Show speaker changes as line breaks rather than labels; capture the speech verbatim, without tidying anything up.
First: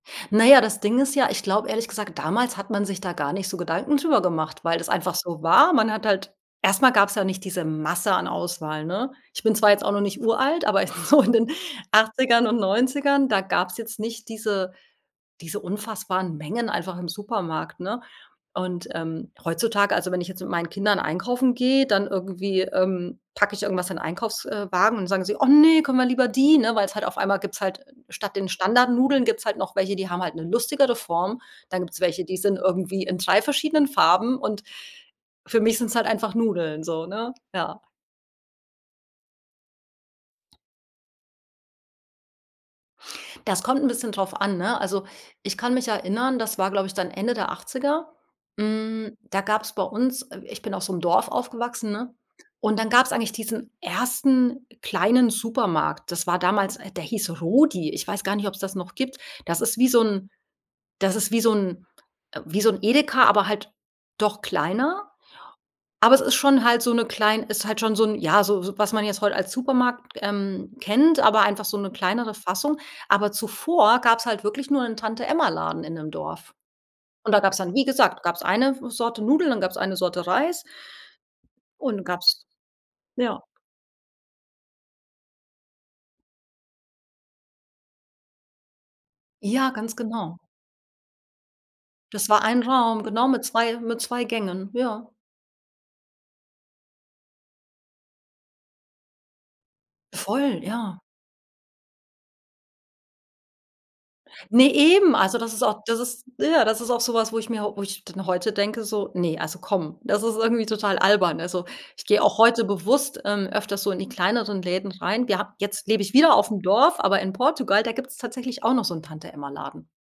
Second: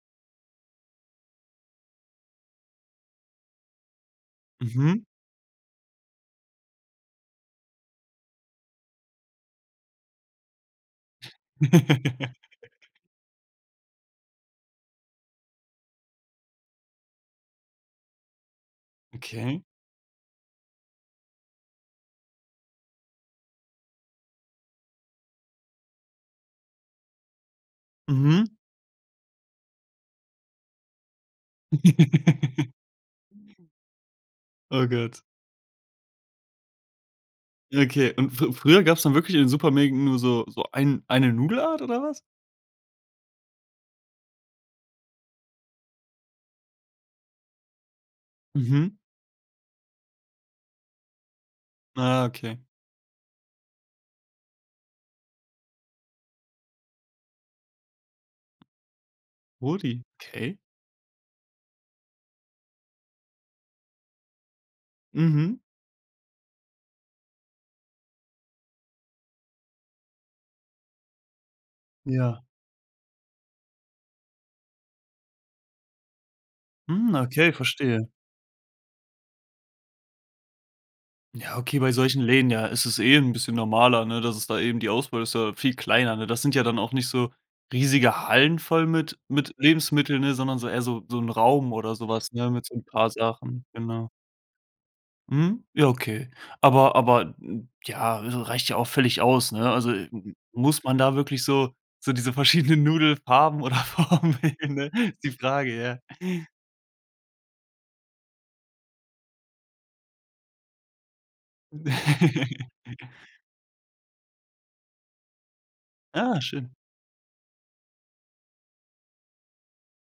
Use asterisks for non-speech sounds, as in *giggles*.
Na ja, das Ding ist ja, ich glaube ehrlich gesagt, damals hat man sich da gar nicht so Gedanken drüber gemacht, weil das
Mhm.
einfach so war. Man hat halt erst mal gab's ja nicht diese Masse an Auswahl, ne? Ich bin zwar jetzt auch noch nicht uralt, aber so in den Achtzigern und
*giggles*
Neunzigern, da gab's jetzt nicht diese diese unfassbaren Mengen einfach im Supermarkt, ne? Und, ähm,
Okay.
heutzutage also, wenn ich jetzt mit meinen Kindern einkaufen gehe, dann irgendwie, ähm, packe ich irgendwas in Einkaufs äh, Wagen und sagen sie: „Oh ne, können wir lieber die? Ne? Weil es halt auf einmal gibt's halt statt den
Mhm.
Standardnudeln gibt's halt noch welche, die haben halt 'ne lustigere Form. Da gibt's welche, die sind
*giggles*
irgendwie in drei verschiedenen Farben und
Oh Gott.
für mich sind's halt einfach Nudeln so, ne, ja.
Ja, okay und f früher gab's dann wirklich in den Supermärkten nur so so ein eine Nudelart oder was?
Das kommt bisschen drauf an, ne? Also, ich kann mich erinnern, das war, glaube ich, dann Ende der Achtziger,
Mhm.
hm, da gab's bei uns äh, ich bin auf so 'nem Dorf aufgewachsen ne,
Ah, okay.
und dann gab's eigentlich diesen ersten kleinen Supermarkt. Das war damals der hieß „Rudi.“ Ich weiß gar nicht, ob's das noch gibt. Das ist wie so
„Rudi“,
'n
okay.
das ist wie so 'n wie so 'n Edeka, aber halt doch kleiner.
Mhm.
Aber es ist schon halt so 'ne klein ist halt schon so 'ne ja, so so was man jetzt heute als Supermarkt, ähm, kennt, aber einfach so 'ne kleinere
Ja.
Fassung. Aber zuvor gab's halt wirklich nur 'n Tante-Emma-Laden in dem Dorf.
Mhm,
Und da
okay,
gab's dann wie
verstehe.
gesagt, gab's eine Sorte Nudeln, dann gab's eine Sorte Reis
Ja, okay, bei
und
solchen
gab's
Läden, ja, ist es eh 'n
ja.
bisschen normaler, ne, dass es da eben die Auswahl ist ja viel kleiner, ne? Das sind ja dann auch nicht so riesige Hallen voll mit mit
Ja, ganz
Lebensmitteln, ne,
genau.
sondern so eher so so 'n Raum oder so
Das
was,
war
ne,
ein
mit so 'n
Raum,
paar
genau mit
Sachen,
zwei mit
genau.
zwei Gängen, ja.
Mhm. Ja, okay. Aber aber ja, r reicht ja auch völlig aus, ne? Also,
Voll,
muss man
ja.
da wirklich so so diese verschiedenen Nudelfarben oder Formen
Ne,
*unintelligible* ne?
eben.
Ist die
Also das ist
Frage,
auch das
ja.
ist ja, das ist auch so was, wo ich mir wo ich dann heute denke so: „Ne, also komm, das ist irgendwie total albern.“ Also, ich gehe auch heute
*giggles*
bewusst, ähm, öfters so in die kleineren Läden rein. Wir hab jetzt lebe ich wieder
Ah,
aufm
schön.
Dorf, aber in Portugal, da gibt's tatsächlich auch noch so 'n Tante-Emma-Laden.